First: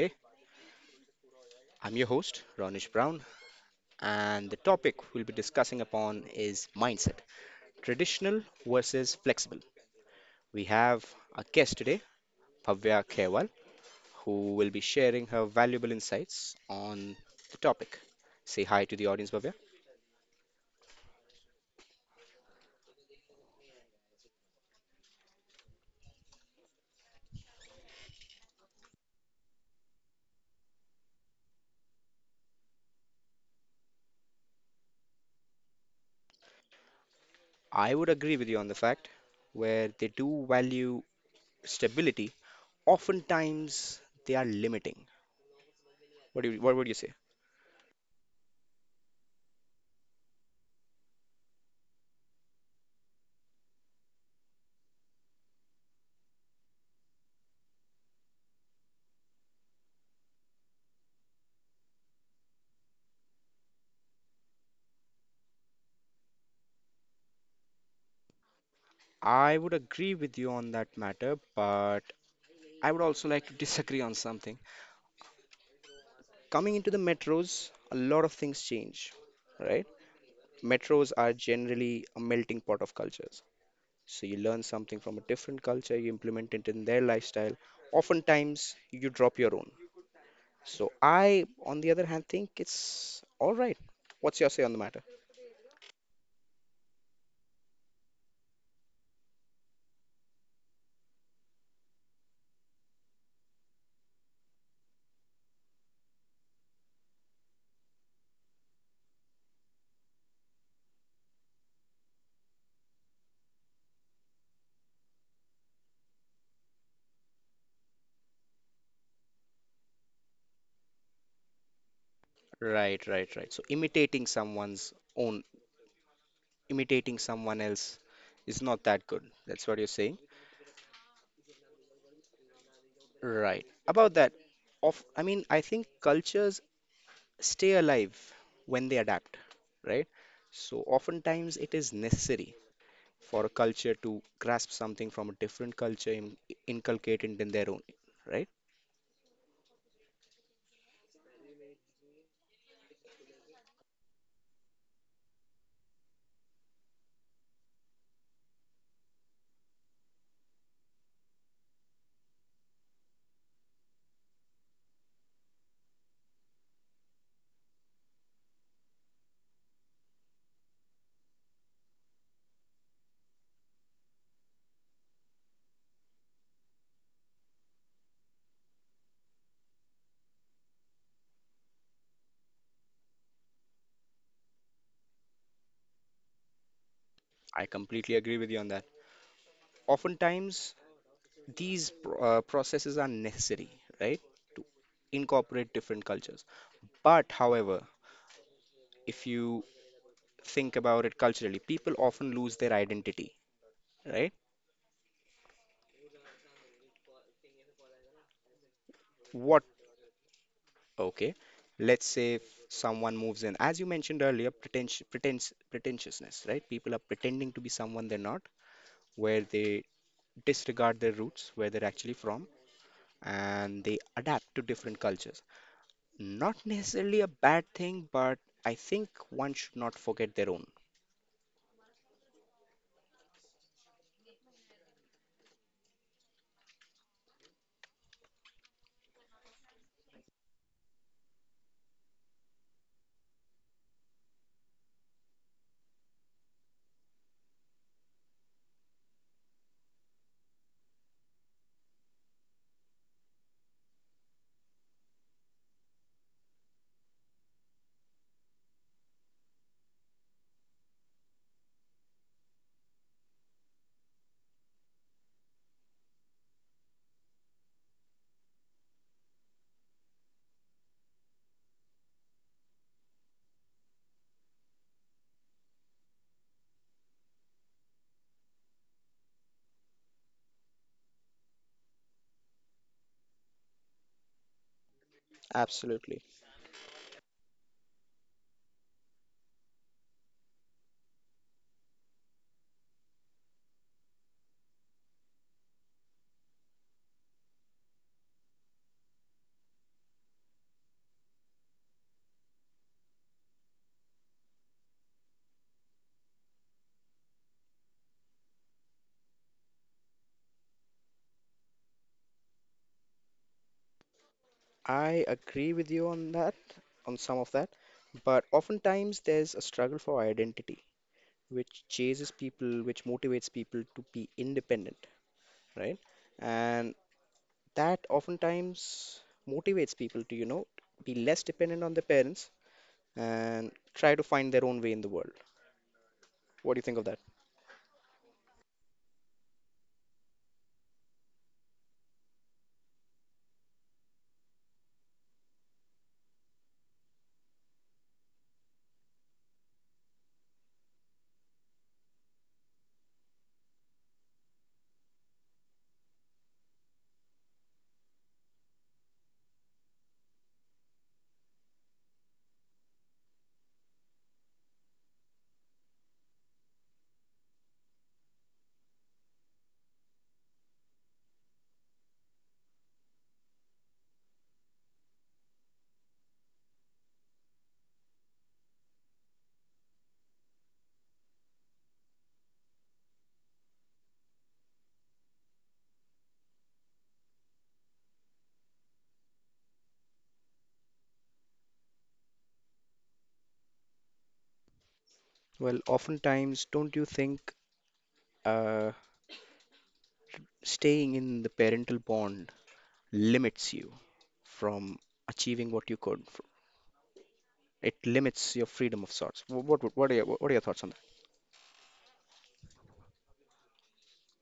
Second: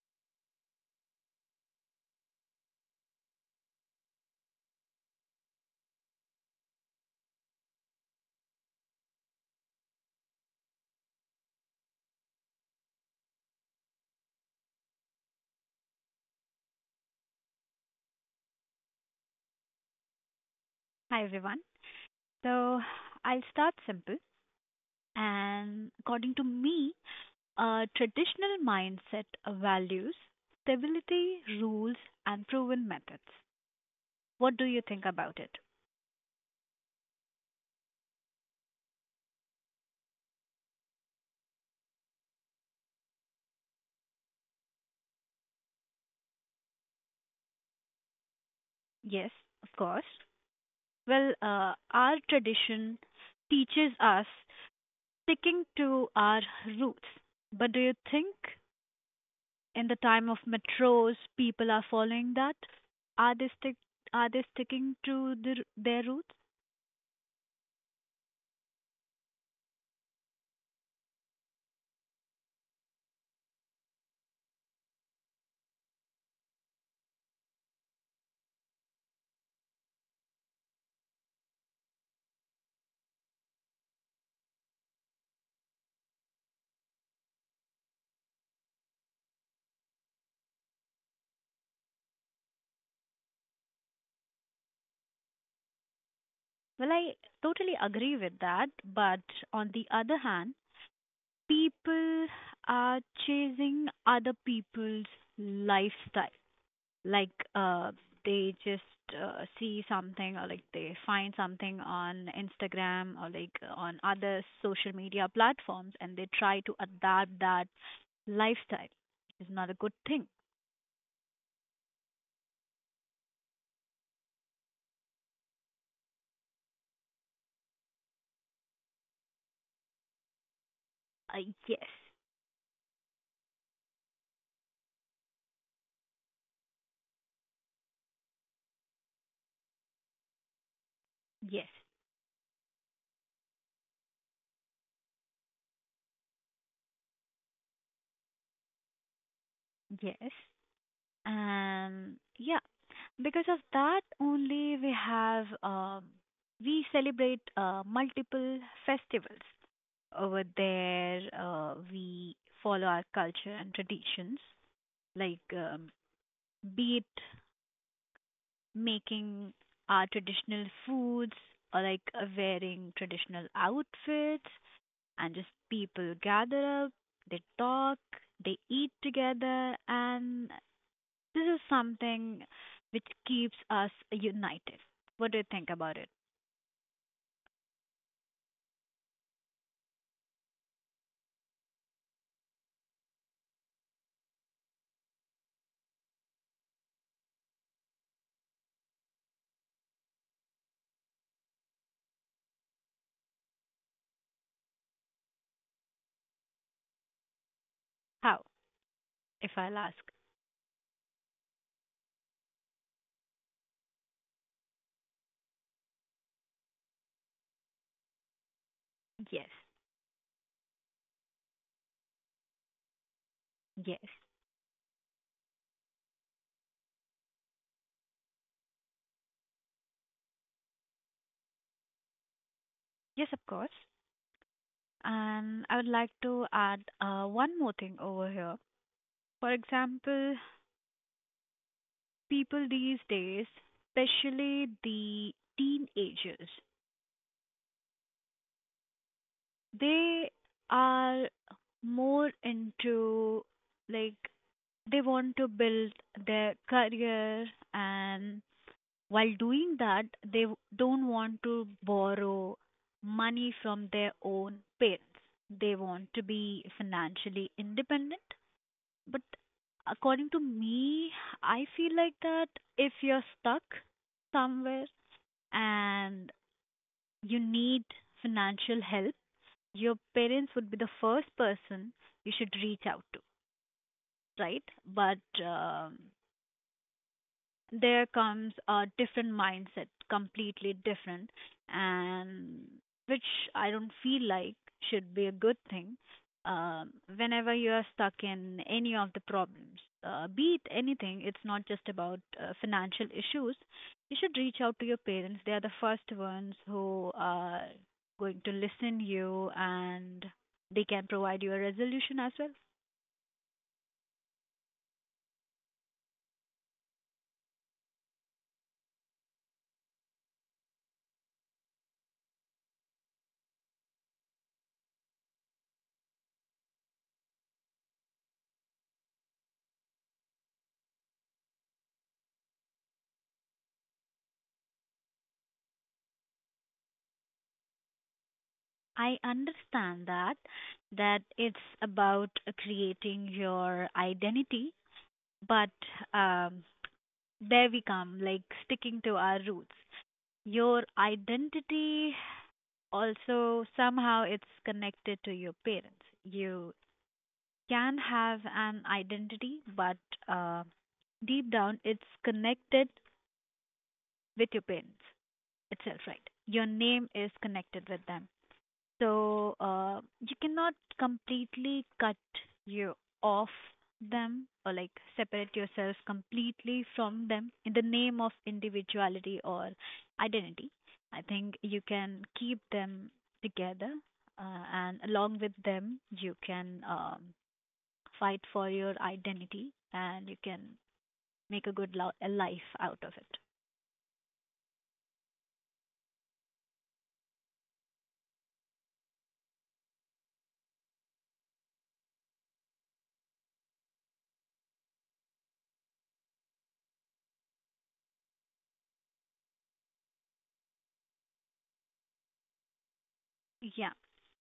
today. I'm your host, Ronish Brown, and the topic we'll be discussing upon is mindset traditional versus flexible. We have a guest today, Bhavya Khewal, who will be sharing her valuable insights on the topic. Say hi to the audience, Bhavya. Hi, everyone. So I'll start simple. And according to me, traditional mindset values stability, rules, and proven methods. What do you think about it? I would agree with you on the fact where they do value stability, oftentimes they are limiting. What would you say? Yes, of course. Well, our tradition teaches us sticking to our roots. But do you think in the time of metros, people are following that? Are they stick? Are they sticking to their roots? I would agree with you on that matter, but I would also like to disagree on something. Coming into the metros, a lot of things change, right? Metros are generally a melting pot of cultures. So you learn something from a different culture, you implement it in their lifestyle. Oftentimes, you drop your own. So I, on the other hand, think it's all right. What's your say on the matter? Well, I totally agree with that, but on the other hand, people are chasing other people's lifestyle. Like they just see something or like they find something on Instagram or like on other social media platforms and they try to adapt that lifestyle. It's not a good thing. Right, right, right. Imitating someone else is not that good. That's what you're saying. Uh, yes, Right. About that, I think cultures stay alive when they adapt, right? So, oftentimes yes, it is necessary for a culture to grasp something from a different culture and inculcate it in their own, right? yes. And yeah, because of that only we celebrate multiple festivals over there. We follow our culture and traditions, like be it making our traditional foods or like wearing traditional outfits, and just people gather up, they talk, they eat together, and this is something which keeps us united. What do you think about it? I completely agree with you on that. Oftentimes these processes are necessary, right? Incorporate different cultures. But, however, if you think about it culturally, people often lose their identity, right? How? If What? I'll ask. Okay. Let's say if someone moves in, as you mentioned earlier, pretentiousness, right? People are pretending to be someone they're not, where Yes. they disregard their roots, where they're actually from, and they Yes. adapt to different cultures. Not necessarily a bad thing, but I think one should not forget their own. Yes, of course. And I would like to add one more thing over here. For example, people these days, especially the teenagers, they are more into like they want to build their career and while doing that, don't want to borrow money from their own parents. They want to be financially independent. But according to me, I feel like that if you're stuck somewhere and you need financial help, your parents would be the first person you should reach out to, right? But um Absolutely. there comes a different mindset, completely different, and which I don't feel like should be a good thing. Um, whenever you are stuck in any of the problems, be it anything, it's not just about financial issues. You should reach out to your parents. They are the first ones who are going to listen you, and they can provide you a resolution as well. I agree with you on that, on some of that, but oftentimes there's a struggle for identity, which chases people, which motivates people to be independent, right? And that oftentimes motivates people to, you know, be less dependent on their parents and try to find their own way in the world. What do you think of that? I understand that it's about creating your identity, but um, there we come, like sticking to our roots. Your identity also somehow it's connected to your parents. You can have an identity, but uh, deep down it's connected with your parents itself, right? Your name is connected with them. So you cannot completely cut you off them or like separate yourself completely from them in the name of individuality or identity. I think you can keep them together, and along with them, you can fight for your identity and you can make a good lo- a life out of it. Well, oftentimes, don't you think uh, staying in the parental bond limits you from achieving what you could? It limits your freedom of sorts. What are your thoughts on that? Yeah,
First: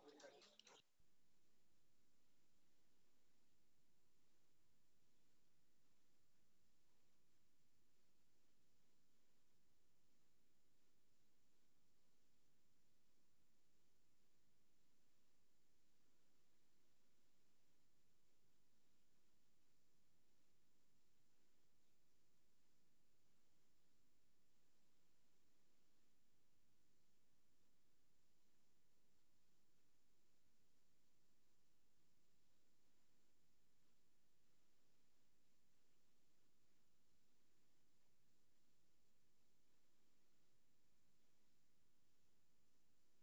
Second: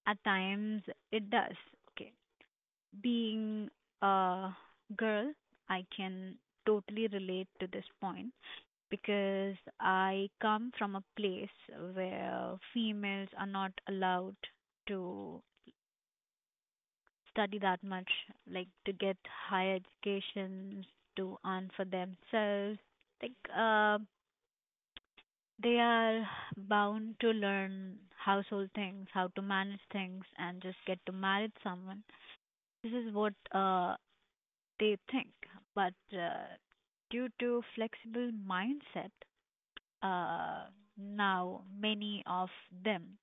at times it does. Okay, being a girl, I can totally relate to this point because I come from a place where females are not allowed to study that much, like to get higher educations, to earn for themselves. Like, they are bound to learn household things, how to manage things, and just get to marry someone. This is what they think, but due to flexible mindset, uh, now many of them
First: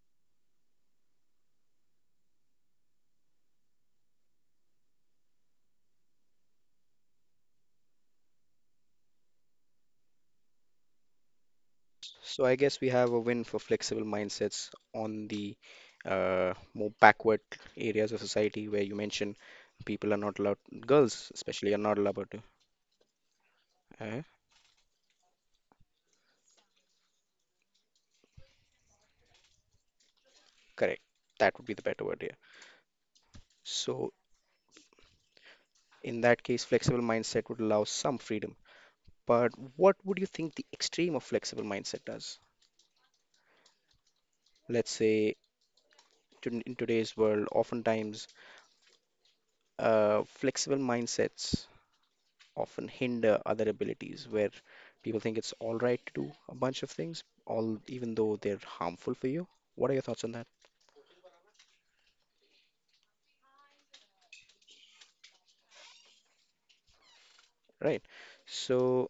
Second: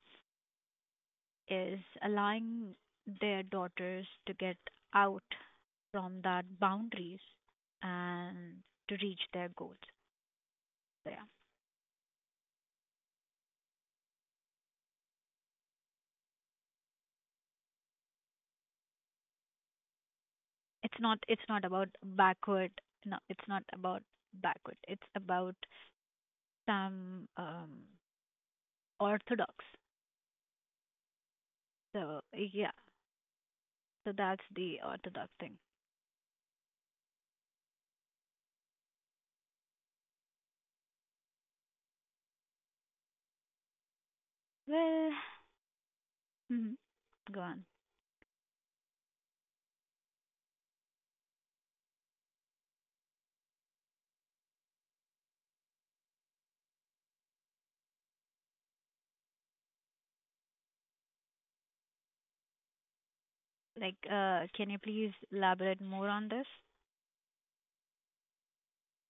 is allowing their daughters to get out from that boundaries and to reach their goals. So yeah, So I guess we have a win for flexible mindsets on the more backward areas of society where you mentioned people are not allowed, girls it's not especially are about not allowed to. backward. No, it's not about Uh, backward. It's about some orthodox. Correct. That would be the better word So here. yeah, So so that's the orthodox thing. in that case, flexible mindset would allow some freedom. But what would you think the extreme of flexible mindset does? Let's Well, say to, in mhm. today's Go world, on. oftentimes flexible mindsets often hinder other abilities where people think it's all right to do a bunch of things, all even though they're harmful for you. What are your thoughts on that? Like, can you please elaborate more on this? Right. So,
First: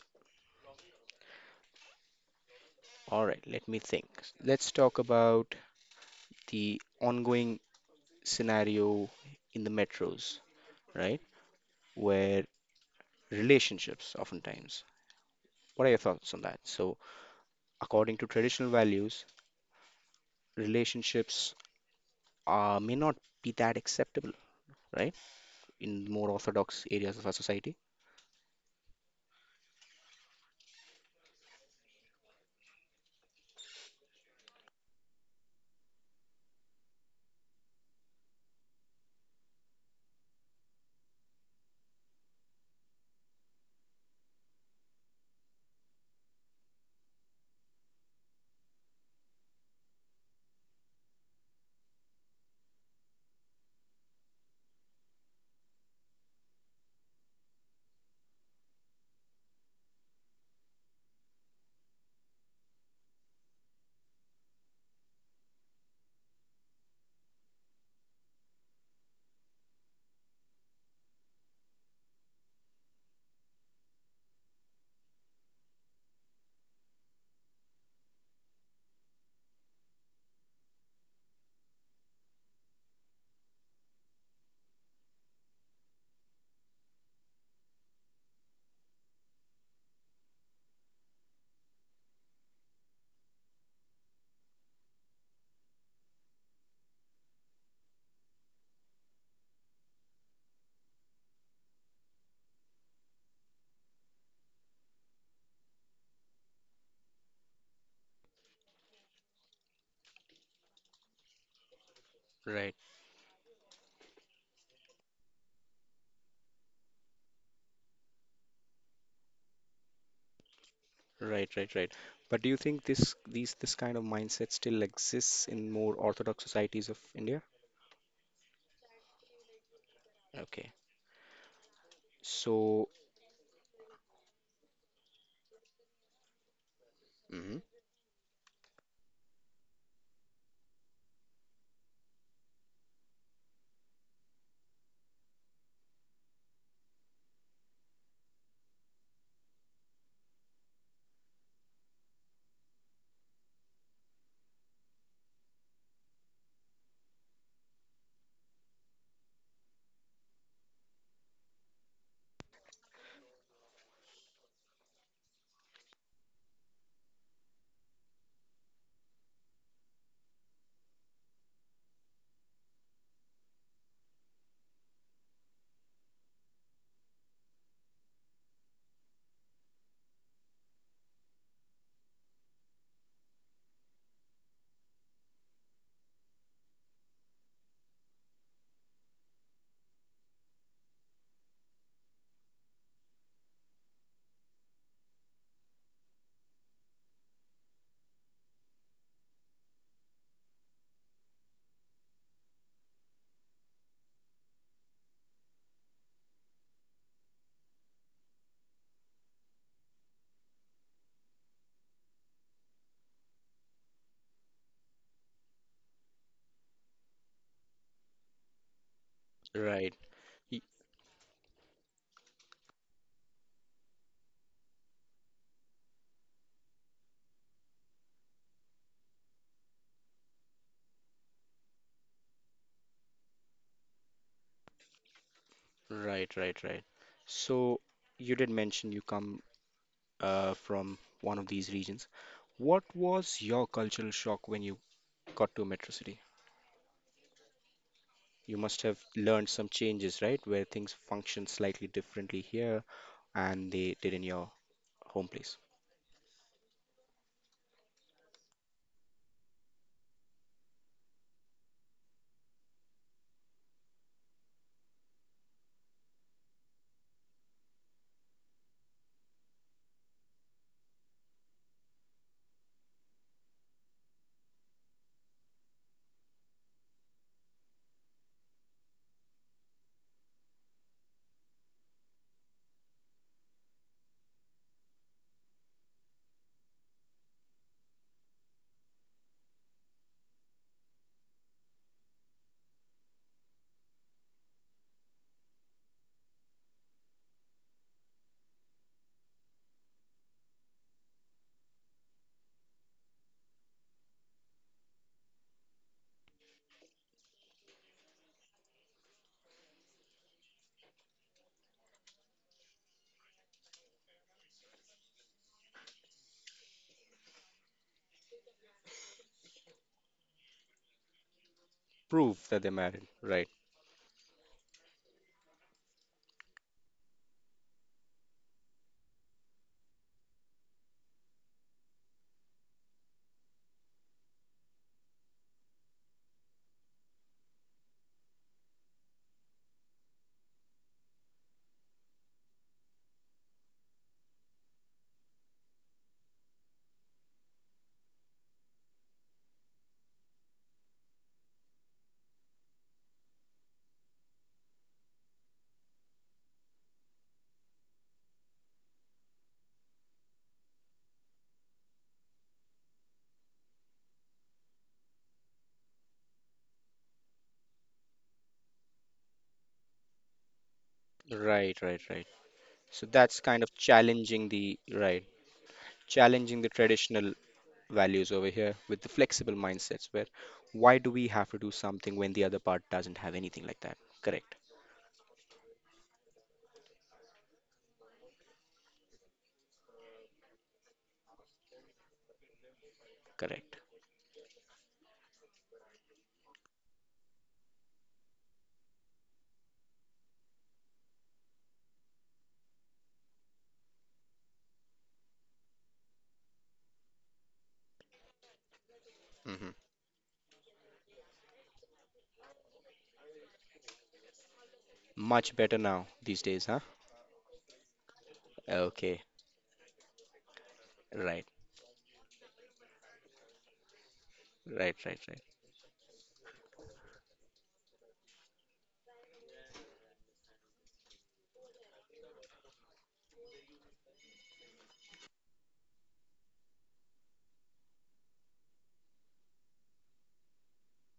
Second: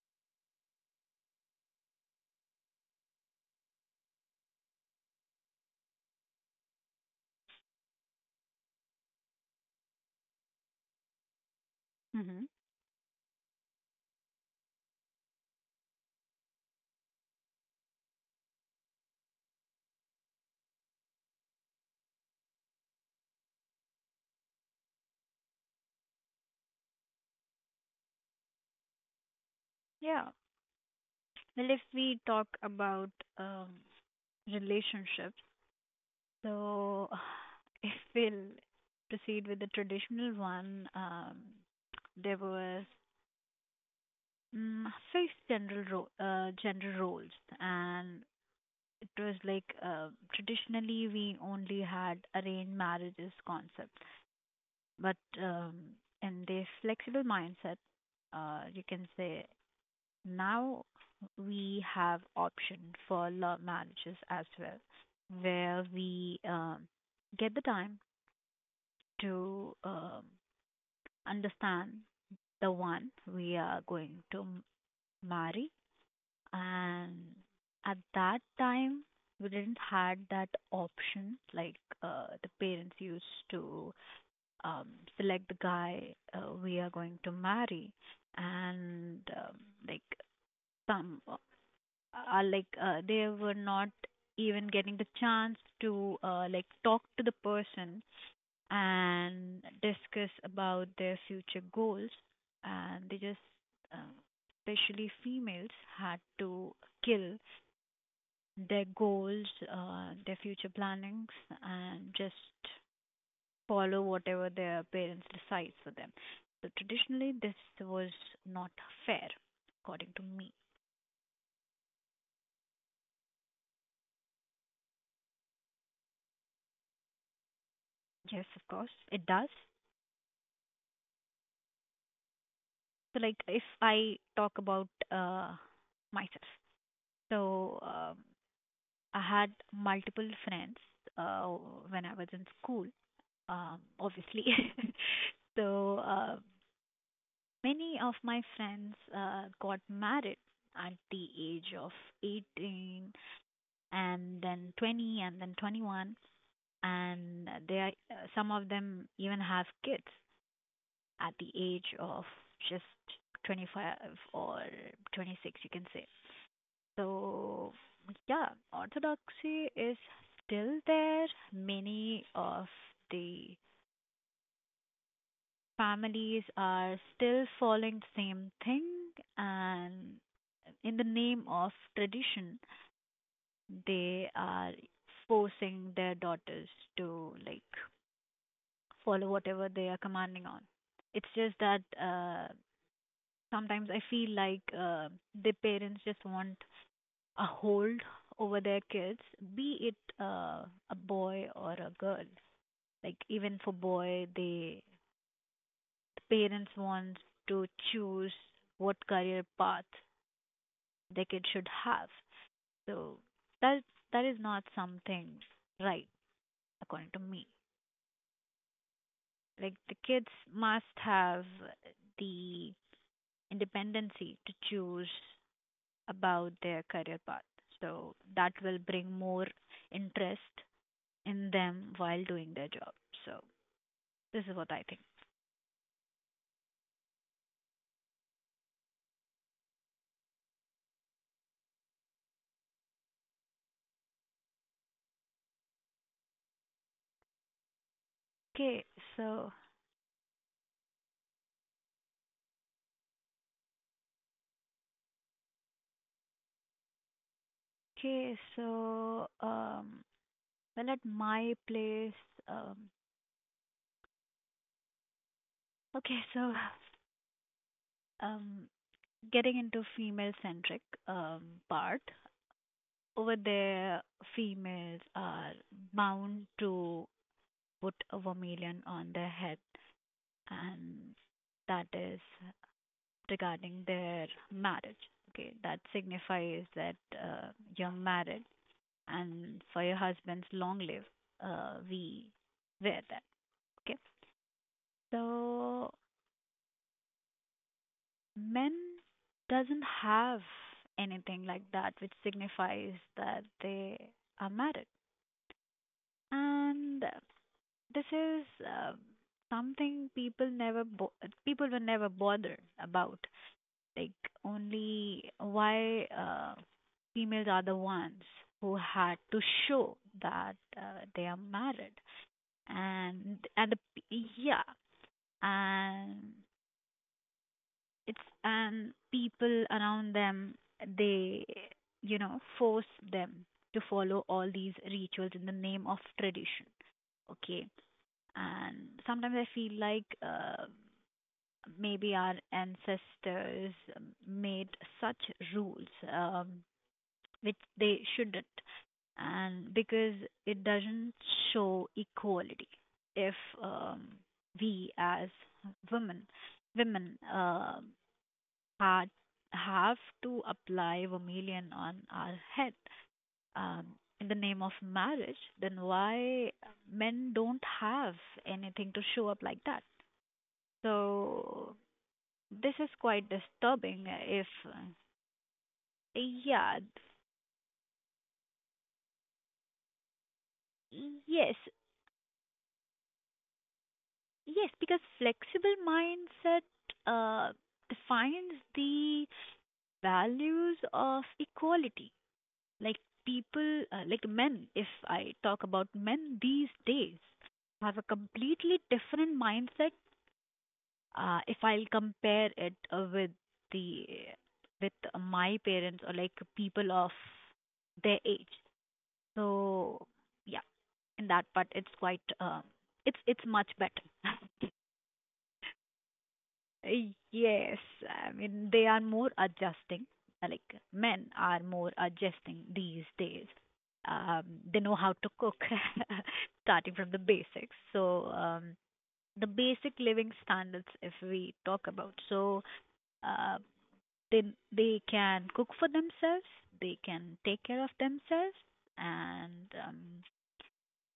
all right, let me think. Let's talk about the ongoing scenario in the metros, right? Where Mm-hmm. relationships oftentimes. What are your thoughts on that? So, according to traditional values, relationships may not be that acceptable, right? In more orthodox areas of our society. Yeah. Well, if we talk about um, relationships, so if we'll proceed with the traditional one, there was mm fixed general gender roles, and it was like traditionally we only had arranged marriages concept. But in the flexible mindset, you can say now we have option for love marriages as well, where we get the time to understand the one we are going marry, and at that time we didn't had that option, like the parents used to um, select the guy we are going to marry and like some are like they were not even getting the chance to like talk to the person and discuss about their future goals and they just um especially females had to kill their goals, their future plannings, and just follow whatever their parents decides for them. So traditionally, this was not fair, according to me. Right, right, right. But do you think this kind of mindset still exists in more orthodox societies of India? Yes, of course, it does. Okay. So, So, like, if I talk about myself, mhm, so I had multiple friends uh, when I was in school, obviously. So, many of my friends got married at the age of 18 and then 20 and then 21, and they are, some of them even have kids at the age of just 25 or 26, you can say. So yeah, orthodoxy is still there. Many of the families are still following the same thing, and in the name of tradition they are forcing their daughters to like follow whatever they are commanding on. It's just that sometimes I feel like the parents just want a hold over their kids, be it a boy or a girl. Like even for boy, the parents want to choose what career path their kid should have. So that that is not something right, according to me. right, Like the kids y- must have the independency to choose about their career path. So that will bring more interest in them while doing their job. So this is what I think. right, right, right. So you did mention you come from one of these regions. What was your cultural shock when you got to Metro City? You must Okay, have learned so some changes, right? Where things function slightly differently here and they did in your home place. okay, so well at my place, um, okay, so um, getting into female centric um part over there, females are bound to put a vermilion on their head, and that is regarding their marriage. Okay, that signifies that you're married, and for your husband's long live, we wear that. Okay, so men doesn't have anything like that, which signifies that they are married, and this is something people were never bothered about, like only why females are the ones who had to show that they are married. Prove that they mattered, and right? and the, yeah, and it's, and people around them, they, you know, force them to follow all these rituals in the name of tradition. Okay, and sometimes I feel like maybe our ancestors made such rules, um, which they shouldn't, and because it doesn't show equality if um, we as women women are, have to apply vermilion on our head, um, in the name of marriage, then why men don't have anything to show up like that? So Right, right, right. this is So quite that's kind of disturbing if challenging the right, challenging the yeah traditional values over here with the flexible mindsets where why do we have yes. to do something when the other part doesn't have anything like that? Correct, Yes, because flexible mindset uh, defines the values of equality. Like correct. people, like men, if I talk about men these days, have a completely different mindset. If I'll compare it the with my parents or like people of their age, Hmm. so yeah, in that part, it's quite it's much better. Much better now these days, huh? Yes, I mean they are Okay, more adjusting. Like men right, are more adjusting these days. Um, they know right, how right, to right. cook, starting from the basics. So the basic living standards, if we talk about, so uh, they they can cook for themselves, they can take care of themselves, and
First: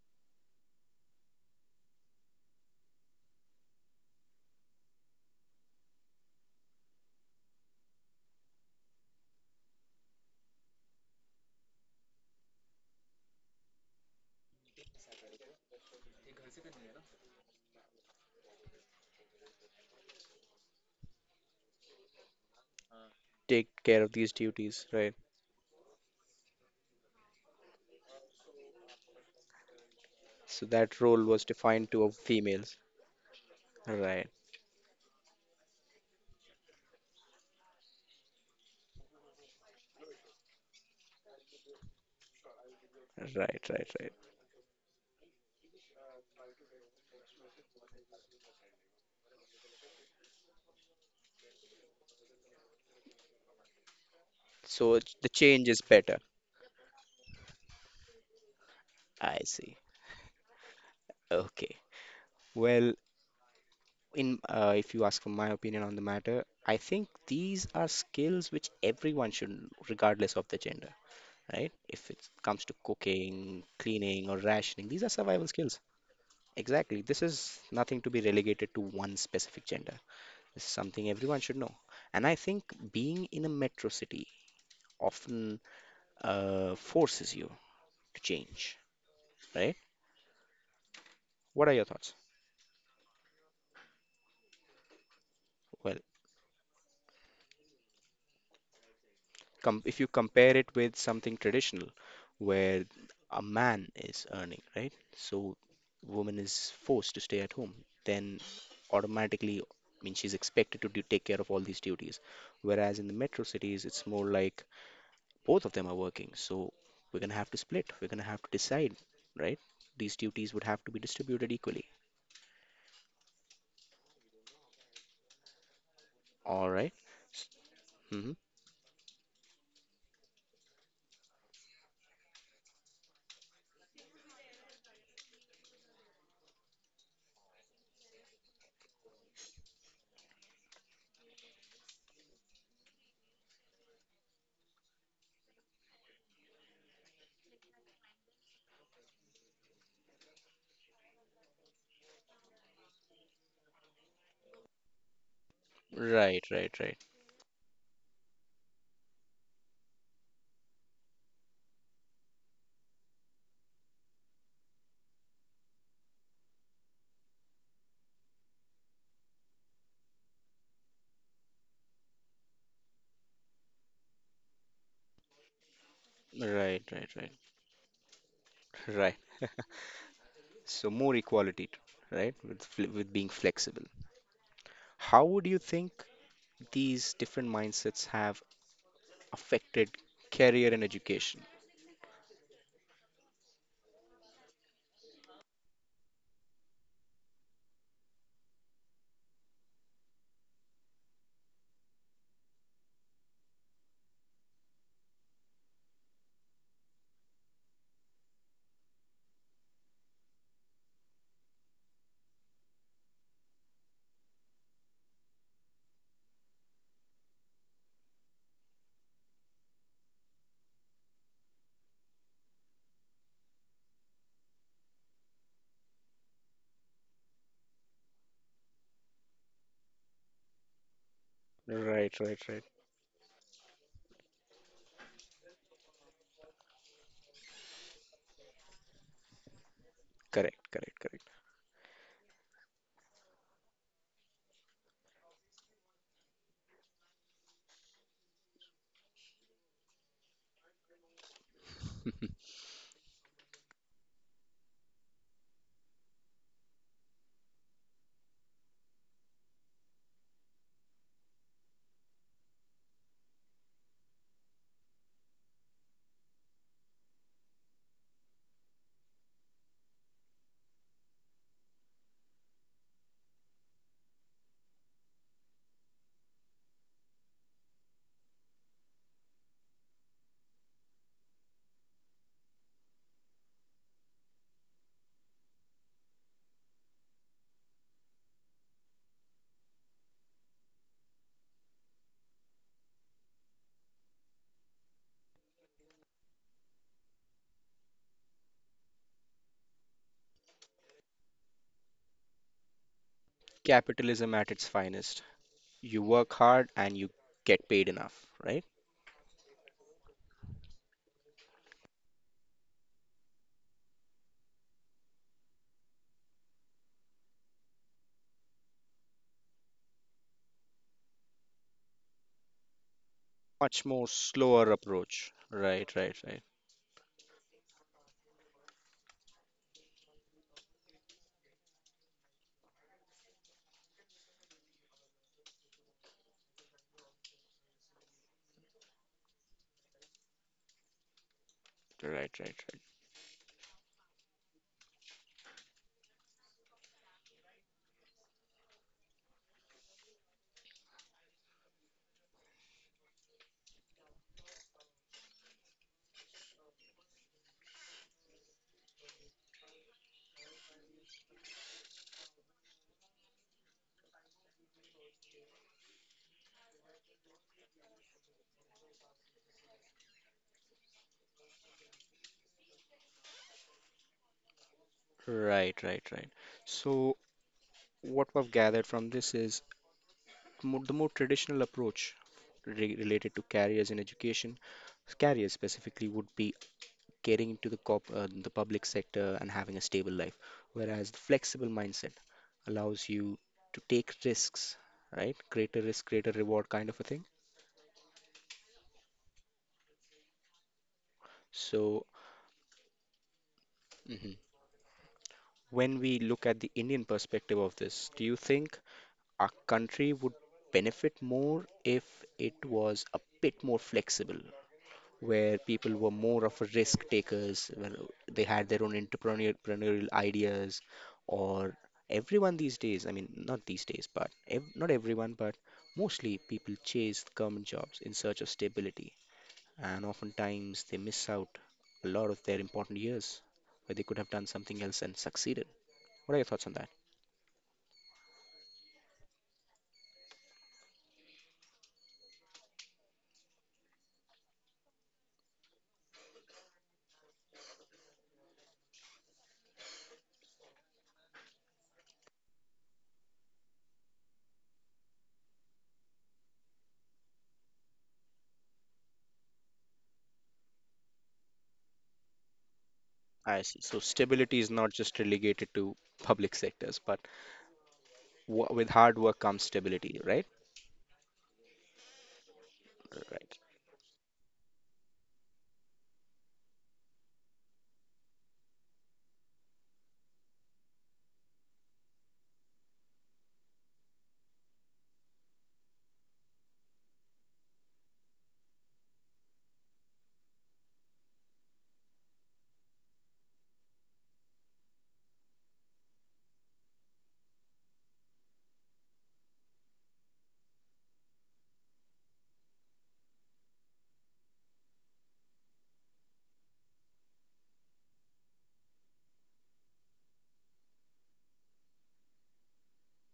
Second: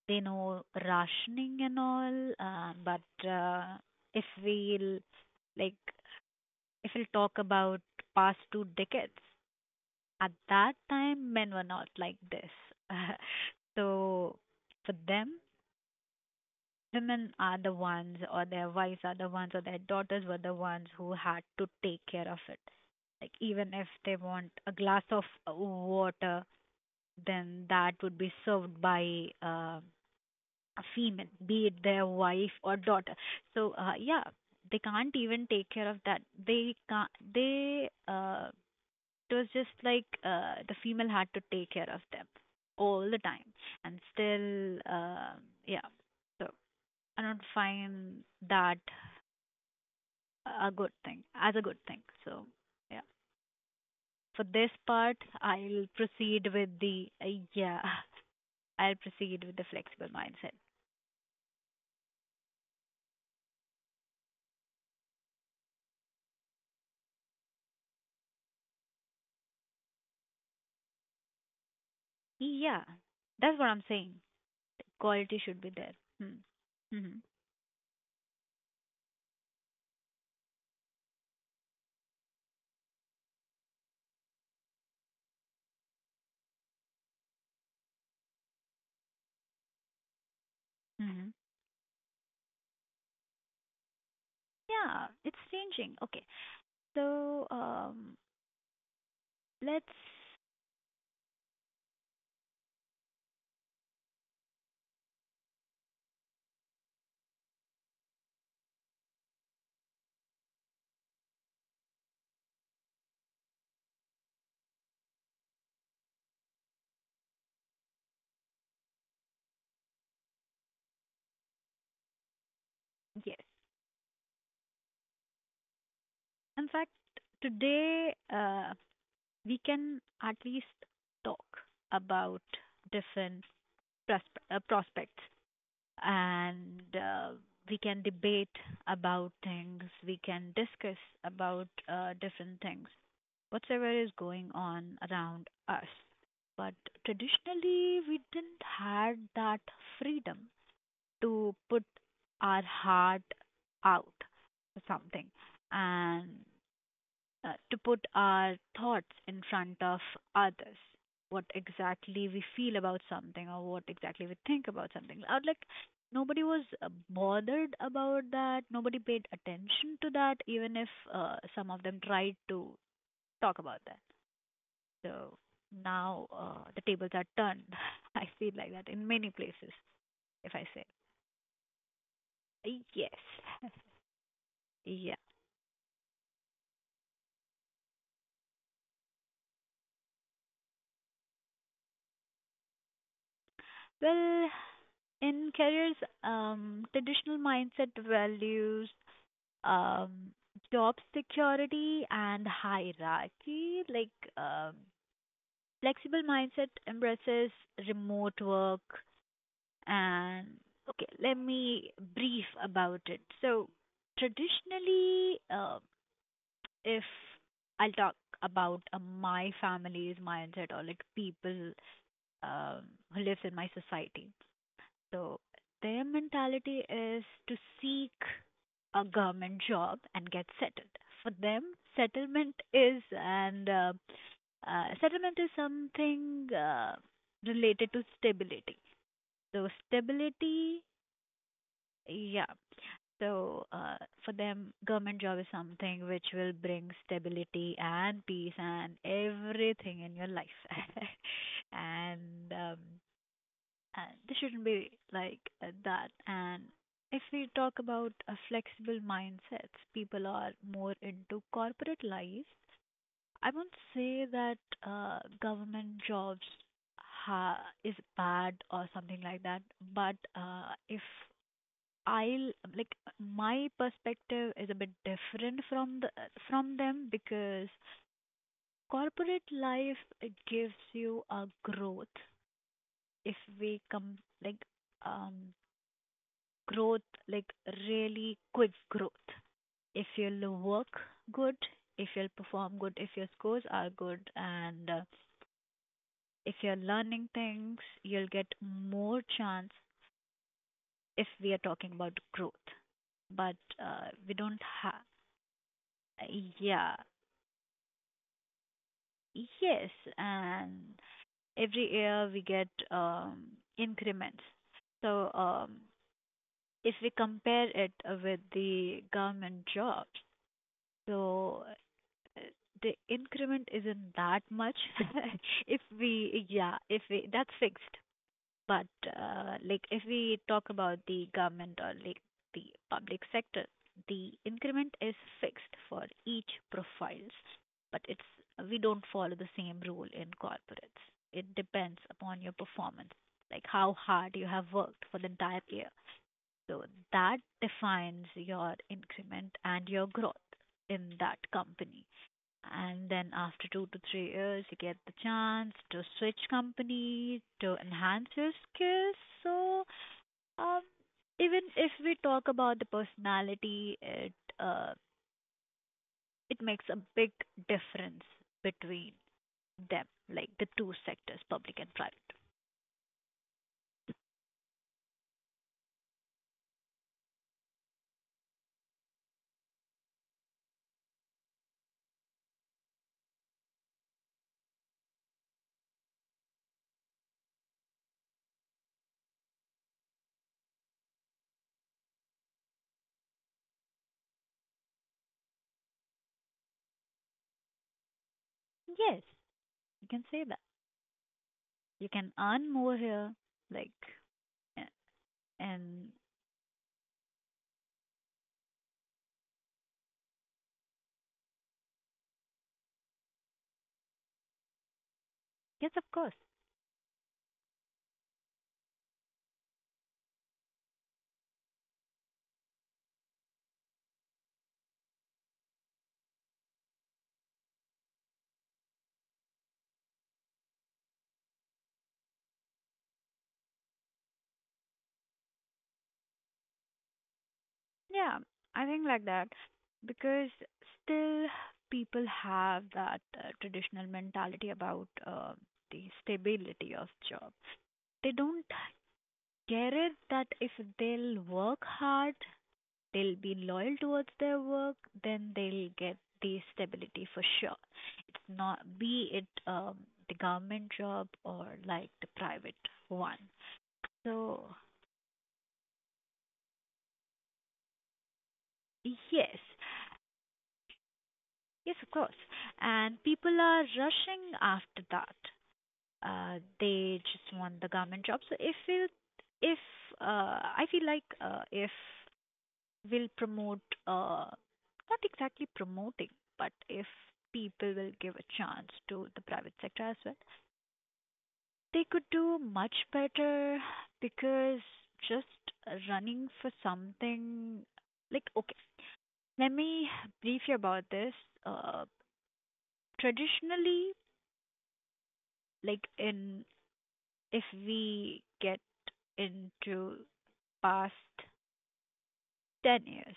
they know rationing and all. But if we like if we'll talk about past two decades, at that time, men were not like this. So for them, women are the ones, or their wives are the ones, or their daughters were the ones who had to take care of it. Like Take even if care of they these want a duties, glass right? of water, then that would be served by So a that female, role was be it defined their to a wife or females. daughter. So yeah, Right, they can't even take care of that. They can't. They it was just like the female had to take care of them all the time, right, right, and right. still yeah, so I don't find that a good thing as a good thing. So yeah, for this So it's- part the change is I'll better. proceed with the yeah. I'll I proceed with the see. flexible mindset. Okay. Well, in if you ask for my opinion on the matter, I think these are skills which everyone should, know, regardless of the gender, right? If it comes to Yeah, that's cooking, what I'm saying. cleaning, or rationing, these are Quality survival should be skills. there. Hmm. Exactly. Mhm. This is nothing to be relegated to one specific gender. This is something everyone should know. And I think being in a metro city often forces you to change, right? Mhm. What are your thoughts? Yeah, it's changing. Well, Okay so let's if you compare it with something traditional where a man is earning, right? So woman is forced to stay at home, then automatically, I mean, she's expected to do, take care of all these duties. Whereas in the metro cities, it's more like both of them are working, so we're gonna have to split. We're gonna have to decide, right? These duties would have to be distributed equally. Yes. All In right. fact, Mm-hmm. today we can at least talk about different prospects, and we can debate about things, we can discuss about different things, whatsoever is going on around us. But traditionally, we didn't had that freedom to put our heart out for something. And Right, right, right, To put our thoughts in front of others, what exactly we feel about something or what exactly we think about something out, like nobody was bothered about that, nobody paid attention to that, even if some of them tried to talk about that. So now the right, tables right, are right, turned. I feel like that in right. many places, if I say. So more equality, right? With Yes. being flexible. Yeah. How would you think these different mindsets have affected career and education? Well, in careers, traditional mindset values, um, job security and hierarchy. Like um, flexible mindset embraces remote work and okay, let me brief about it. So traditionally, if I'll talk about my family's mindset or like people um, who lives in my society. So their mentality is to seek a government job and get settled. For them, Right, right, settlement right. is and settlement is something related to stability. So Correct, stability, correct, correct. yeah. So for them, government job is something which will bring stability and peace and everything in your life. Mhm. And um, and this shouldn't be like that. And if we talk about flexible mindsets, people are more into corporate life. I won't say that government jobs is bad or something like that, but if I'll, like, my perspective is a bit different from the from them, because corporate life gives you a growth, if we come, like, um growth, like really quick growth. If you'll work good, if you'll perform good, if your scores are good, and if you're learning things, you'll get more chance if we are talking about growth. But we Capitalism at don't its have, finest. You work hard yeah, and you get paid enough, right? yes, and every year we get increments. So if we compare it with the government jobs, so the increment Much more isn't that slower much. approach. if Right, right, right. we yeah if we that's fixed. But like if we talk about the government, or like the public sector, the increment is fixed for each profiles, but it's, we don't follow the same rule in corporates. It depends Right, upon right, your right. performance, like how hard you have worked for the entire year. So that defines your increment and your growth in that company. And then after 2 to 3 years you get the chance to switch company to enhance your skills. So um, even if we talk about the personality, it uh, it makes a big difference between them, like the two sectors, public and private. Right, right, right. So what we've gathered from this is the more traditional approach related to careers in education, careers specifically would be getting into the the public sector and having a stable life, whereas the flexible mindset allows you to take risks, right? Greater risk, greater reward kind of a thing. Yes, you can say that. So, You can earn more here, like, mhm, a- when and we look at the Indian perspective of this, do you think our country would benefit more if it was a bit more flexible where people yes, of were course. more of a risk takers when they had their own entrepreneurial ideas, or everyone these days, I mean not these days but not everyone but mostly people chase government jobs in search of stability and oftentimes they miss out a lot of their important years where they could have done something else and succeeded. What are your thoughts on that? Yeah, I think like that, because still people have that traditional mentality about the stability of job. They don't get it that if they'll work hard, they'll be loyal towards their work, then they'll get the stability for sure. Not be it the government job or like the private one. I see. So stability is So not just relegated to public sectors, but w with hard work yes, comes stability, right? yes, of course, and people Right. are rushing after that. They just want the government job. So if we'll, if I feel like if we'll promote, uh, not exactly promoting, but if people will give a chance to the private sector as well, they could do much better, because just running for something, like okay, let me brief you about this. Uh, Traditionally, like in if we get into past 10 years.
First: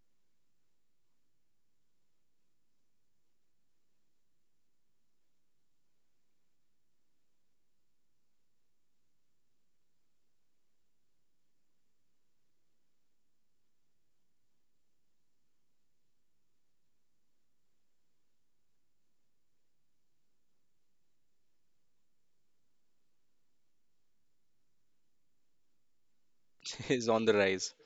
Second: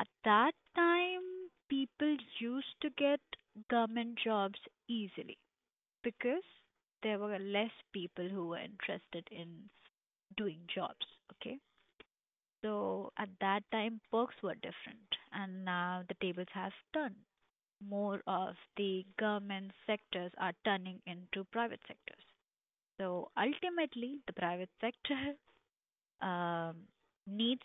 At that time, people used to get government jobs easily because there were less people who were interested in doing jobs. Okay. So at that time, perks were different, and now the tables have turned. More of the government sectors are turning into private sectors. So ultimately, the private sector Is um, on the rise. needs.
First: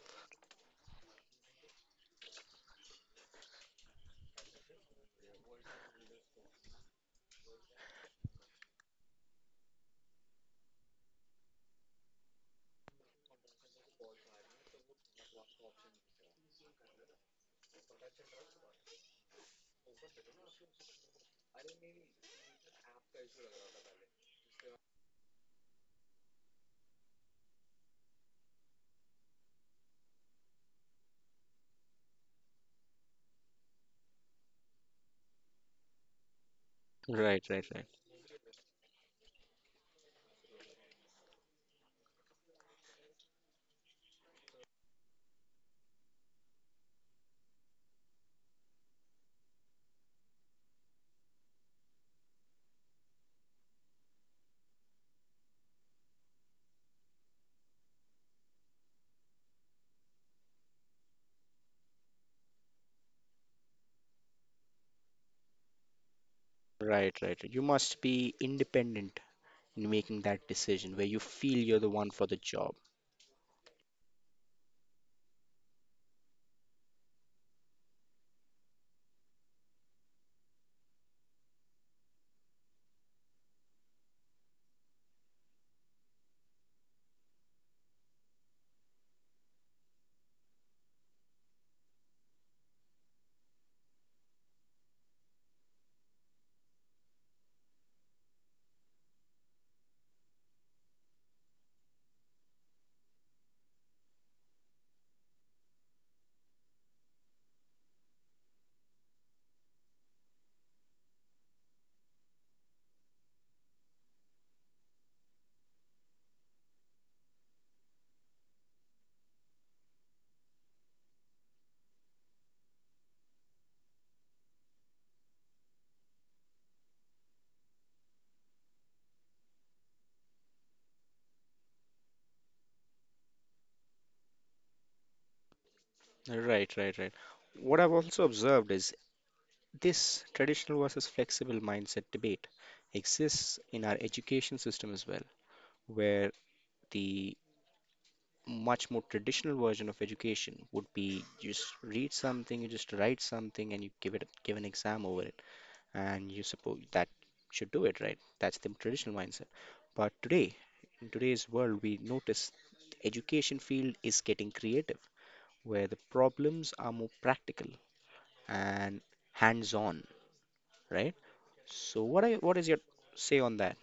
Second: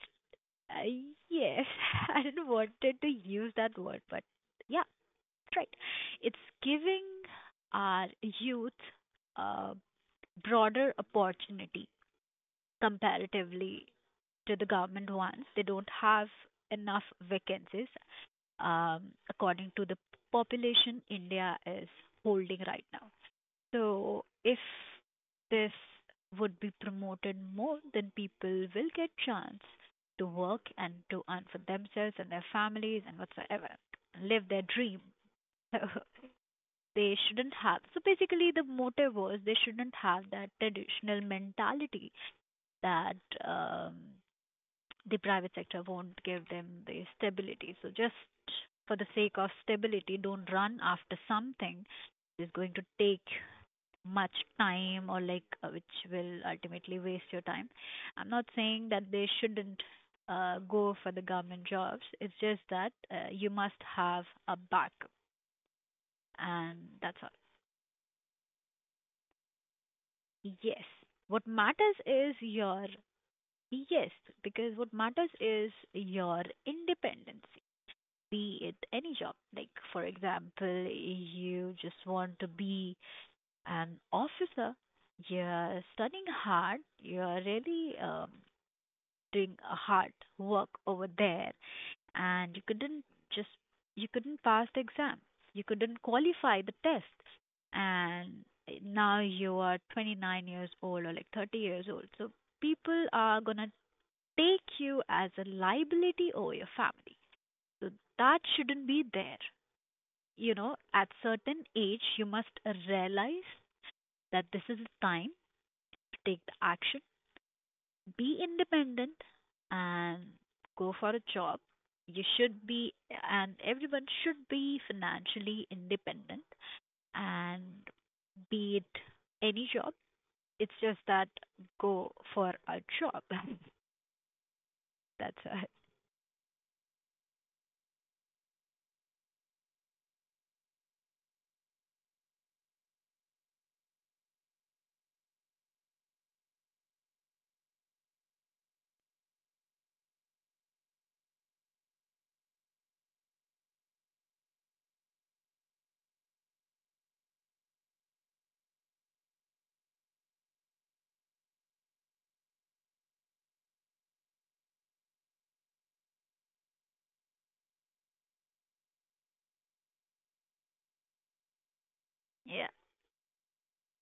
Uh, yes, I didn't wanted to use that word, but yeah, that's right. It's giving our youth a broader opportunity comparatively to the government ones. They don't have enough vacancies um, according to the population India is holding right now. So if this would be promoted more, then people will get chance to work and to earn for themselves and their families and whatsoever, live their dream. So they shouldn't Right, have. right, So right. basically, the motive was they shouldn't have that traditional mentality that the private sector won't give them the stability. So just for the sake of stability, don't run after something that is going to take much time, or like which will ultimately waste your time. I'm not saying that they shouldn't go for the government jobs. It's just that you must have a backup, and that's all. Right, right. You must be independent in making that Yes. decision where you What feel matters you're the one is for the your, job. yes, because what matters is your independence. Be it any job. Like, for example, you just want to be an officer. You're studying hard. You're really doing a hard work over there, and you couldn't just, you couldn't pass the exam. You couldn't qualify the test, and now you are 29 years old or like 30 years old. So people are gonna take you as a liability over your family. So that shouldn't be there. You know, at certain age, you must realize that this is the time to take the action, be independent, and go for a job. You should be, and everyone should be financially independent. And be it any job, it's just that go for a job. That's all. Right, right, right. What I've also observed is this traditional versus flexible mindset debate exists in our education system as well, where the much more traditional version of education would be you just read something, you just write something, and you give an exam over it, and you suppose that should do it, right? That's the traditional mindset. But today, in today's world, we notice the education field is getting creative, where the problems are more practical and hands-on, right? So Yeah. what is your say on that?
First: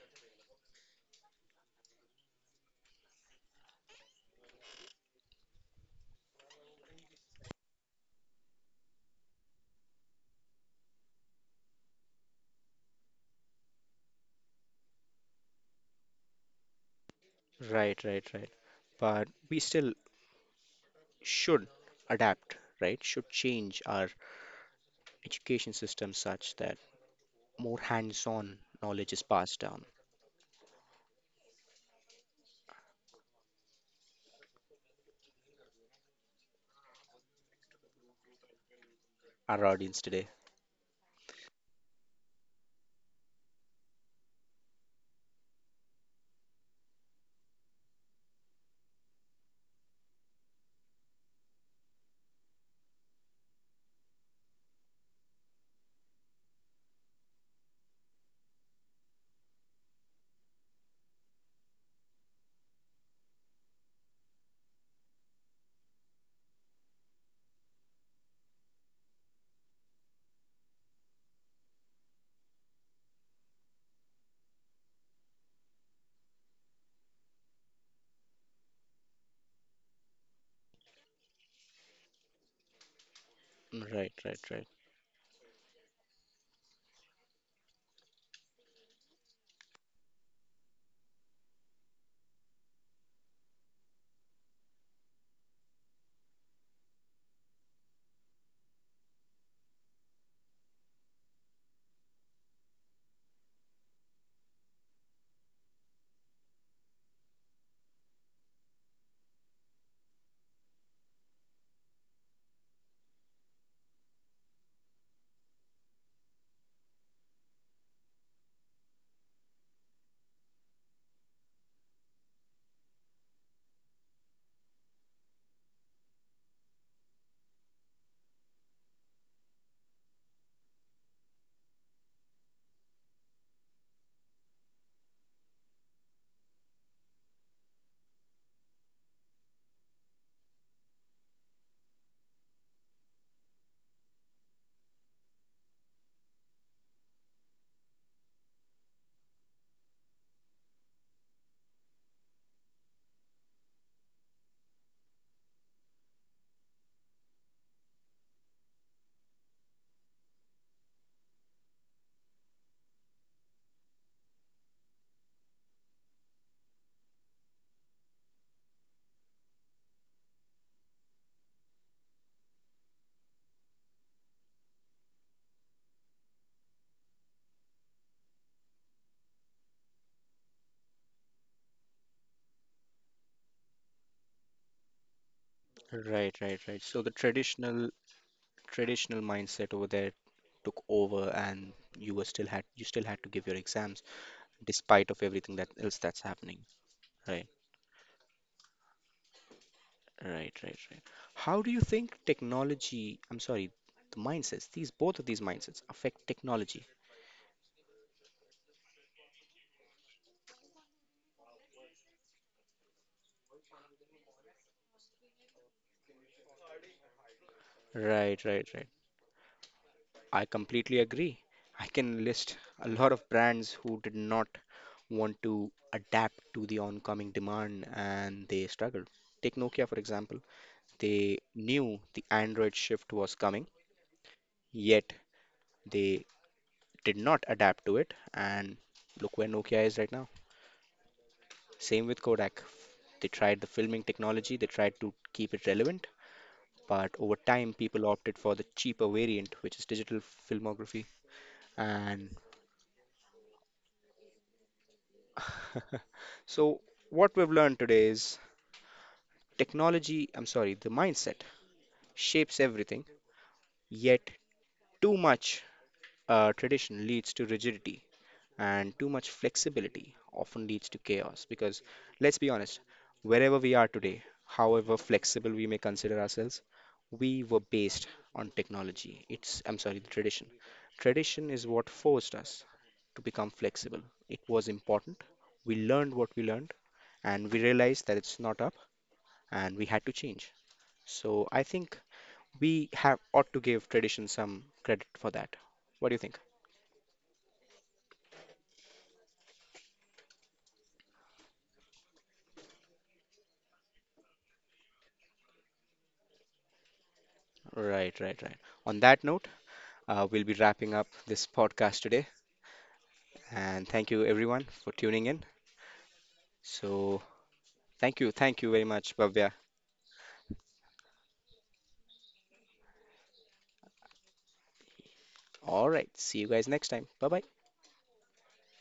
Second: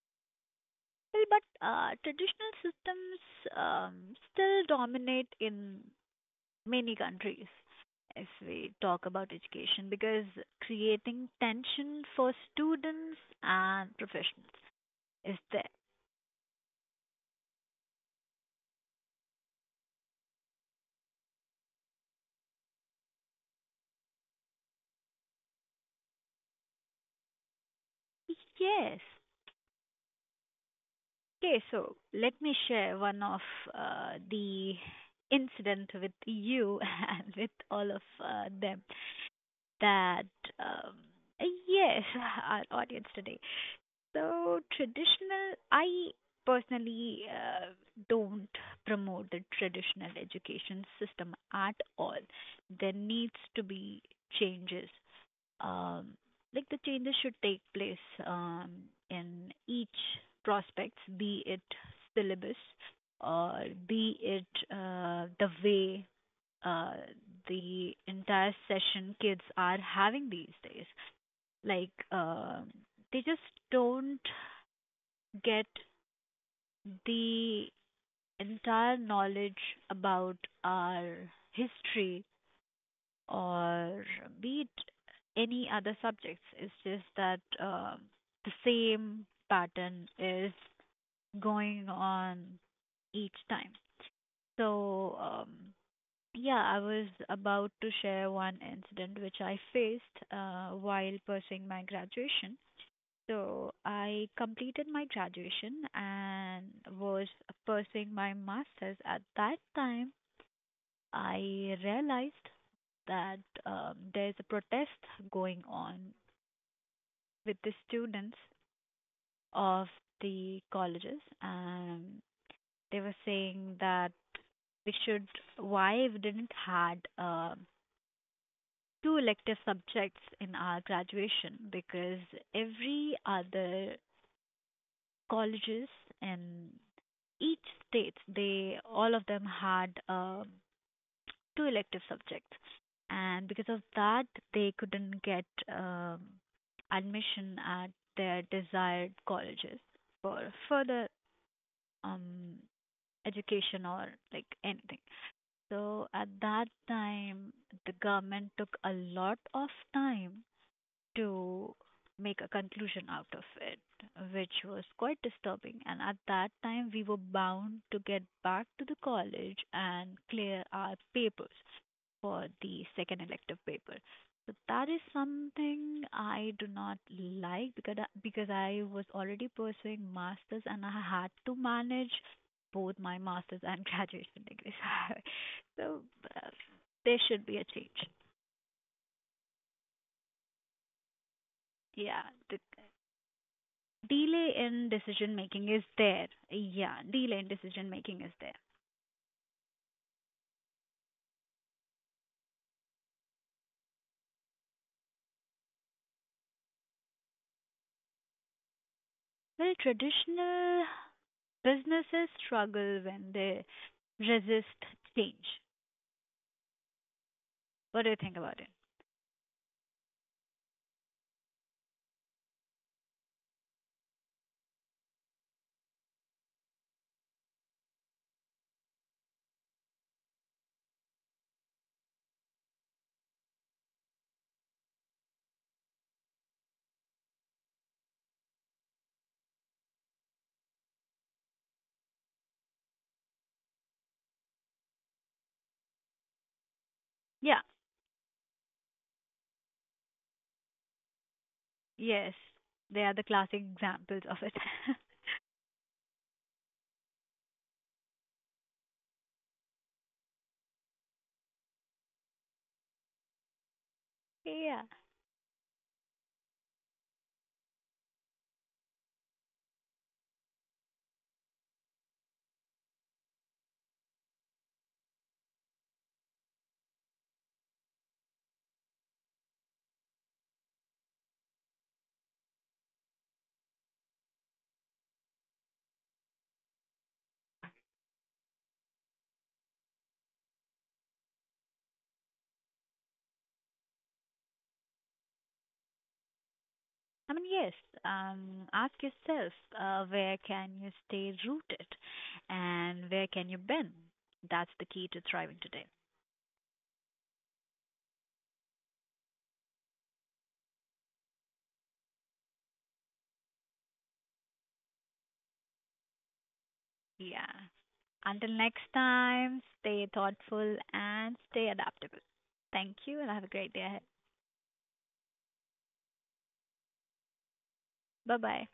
Well, but traditional systems still dominate in many countries if we talk about education, because creating tension for students and professionals is there. Right, right, right. But we still should adapt, right? Should change our education system such that more hands-on knowledge is Yes. passed down. Okay, so let me share one of the incident with you and with all of them Our audience today. that um, yes, our audience today. So traditional, I personally don't promote the traditional education system at all. There needs to be changes. Um, like the changes should take place um, in each prospects, be it syllabus, or be it the way uh, the entire session kids are having these days. Like they just don't get the entire knowledge about our history, Mm. or Right, right, be right. it any other subjects. It's just that the same pattern is going on each time. So, yeah, I was about to share one incident which I faced while pursuing my graduation. So I completed my graduation and was pursuing my master's. At that time, I realized that there's a protest going on with the students of the colleges, and they were saying that we should, why we didn't had two elective subjects in our graduation, because every other colleges in each state, they, all of them had two elective subjects, and because of that they couldn't get um, admission at their desired colleges for further um, education or like anything. So at that time the government took a lot of time to make a conclusion out of it, which was quite disturbing. And at that time, we were bound to get back to the college and clear our papers for the second elective paper. So that is something I do not like, because I was already pursuing masters and I had to manage both my masters and graduation degrees. So Right, uh, right, right. So the there should be a change. traditional mindset over there took over and Yeah, th- you still had to give your exams delay in despite of decision everything that making is else that's there. happening. Yeah, delay Right, in decision making is there. right, right, right. How do you think technology, I'm sorry, the mindsets, these both of these mindsets affect technology? Well, traditional businesses struggle when they resist change. What do you think Right, about right, it? right. I completely agree. I can list a lot of brands who did not want to adapt to the oncoming demand and they struggled. Take Nokia, for example. They knew the Android shift was coming, yet they did not adapt to it. And look where Nokia is right now. Same with Kodak. They tried the filming technology, they tried to keep it relevant, but over Yeah, time, people opted for the cheaper variant, which is digital filmography. And yes, they are the classic examples of it. so, what we've learned today is technology, I'm sorry, the mindset shapes everything, yet Yeah, too much tradition leads to rigidity and too much flexibility often leads to chaos, because let's be honest, wherever we are today, however flexible we may consider ourselves, we were based on technology, it's, I'm sorry, the tradition is what forced us to become flexible. It was important. We learned what we learned and we realized that it's not up and we had to change. So I think we have ought to give tradition some credit for that. What do you think? I mean, yes, ask yourself where can you stay rooted and where can you bend? That's the key to thriving today. Right, right, right. On that note, we'll be wrapping up this podcast today. And thank you, everyone, for tuning in. So, Yeah. thank you. Thank you Until very next much, Bhavya. time, stay thoughtful and stay adaptable. Thank you and have a great day ahead. All right. See you guys next time. Bye bye. Bye bye.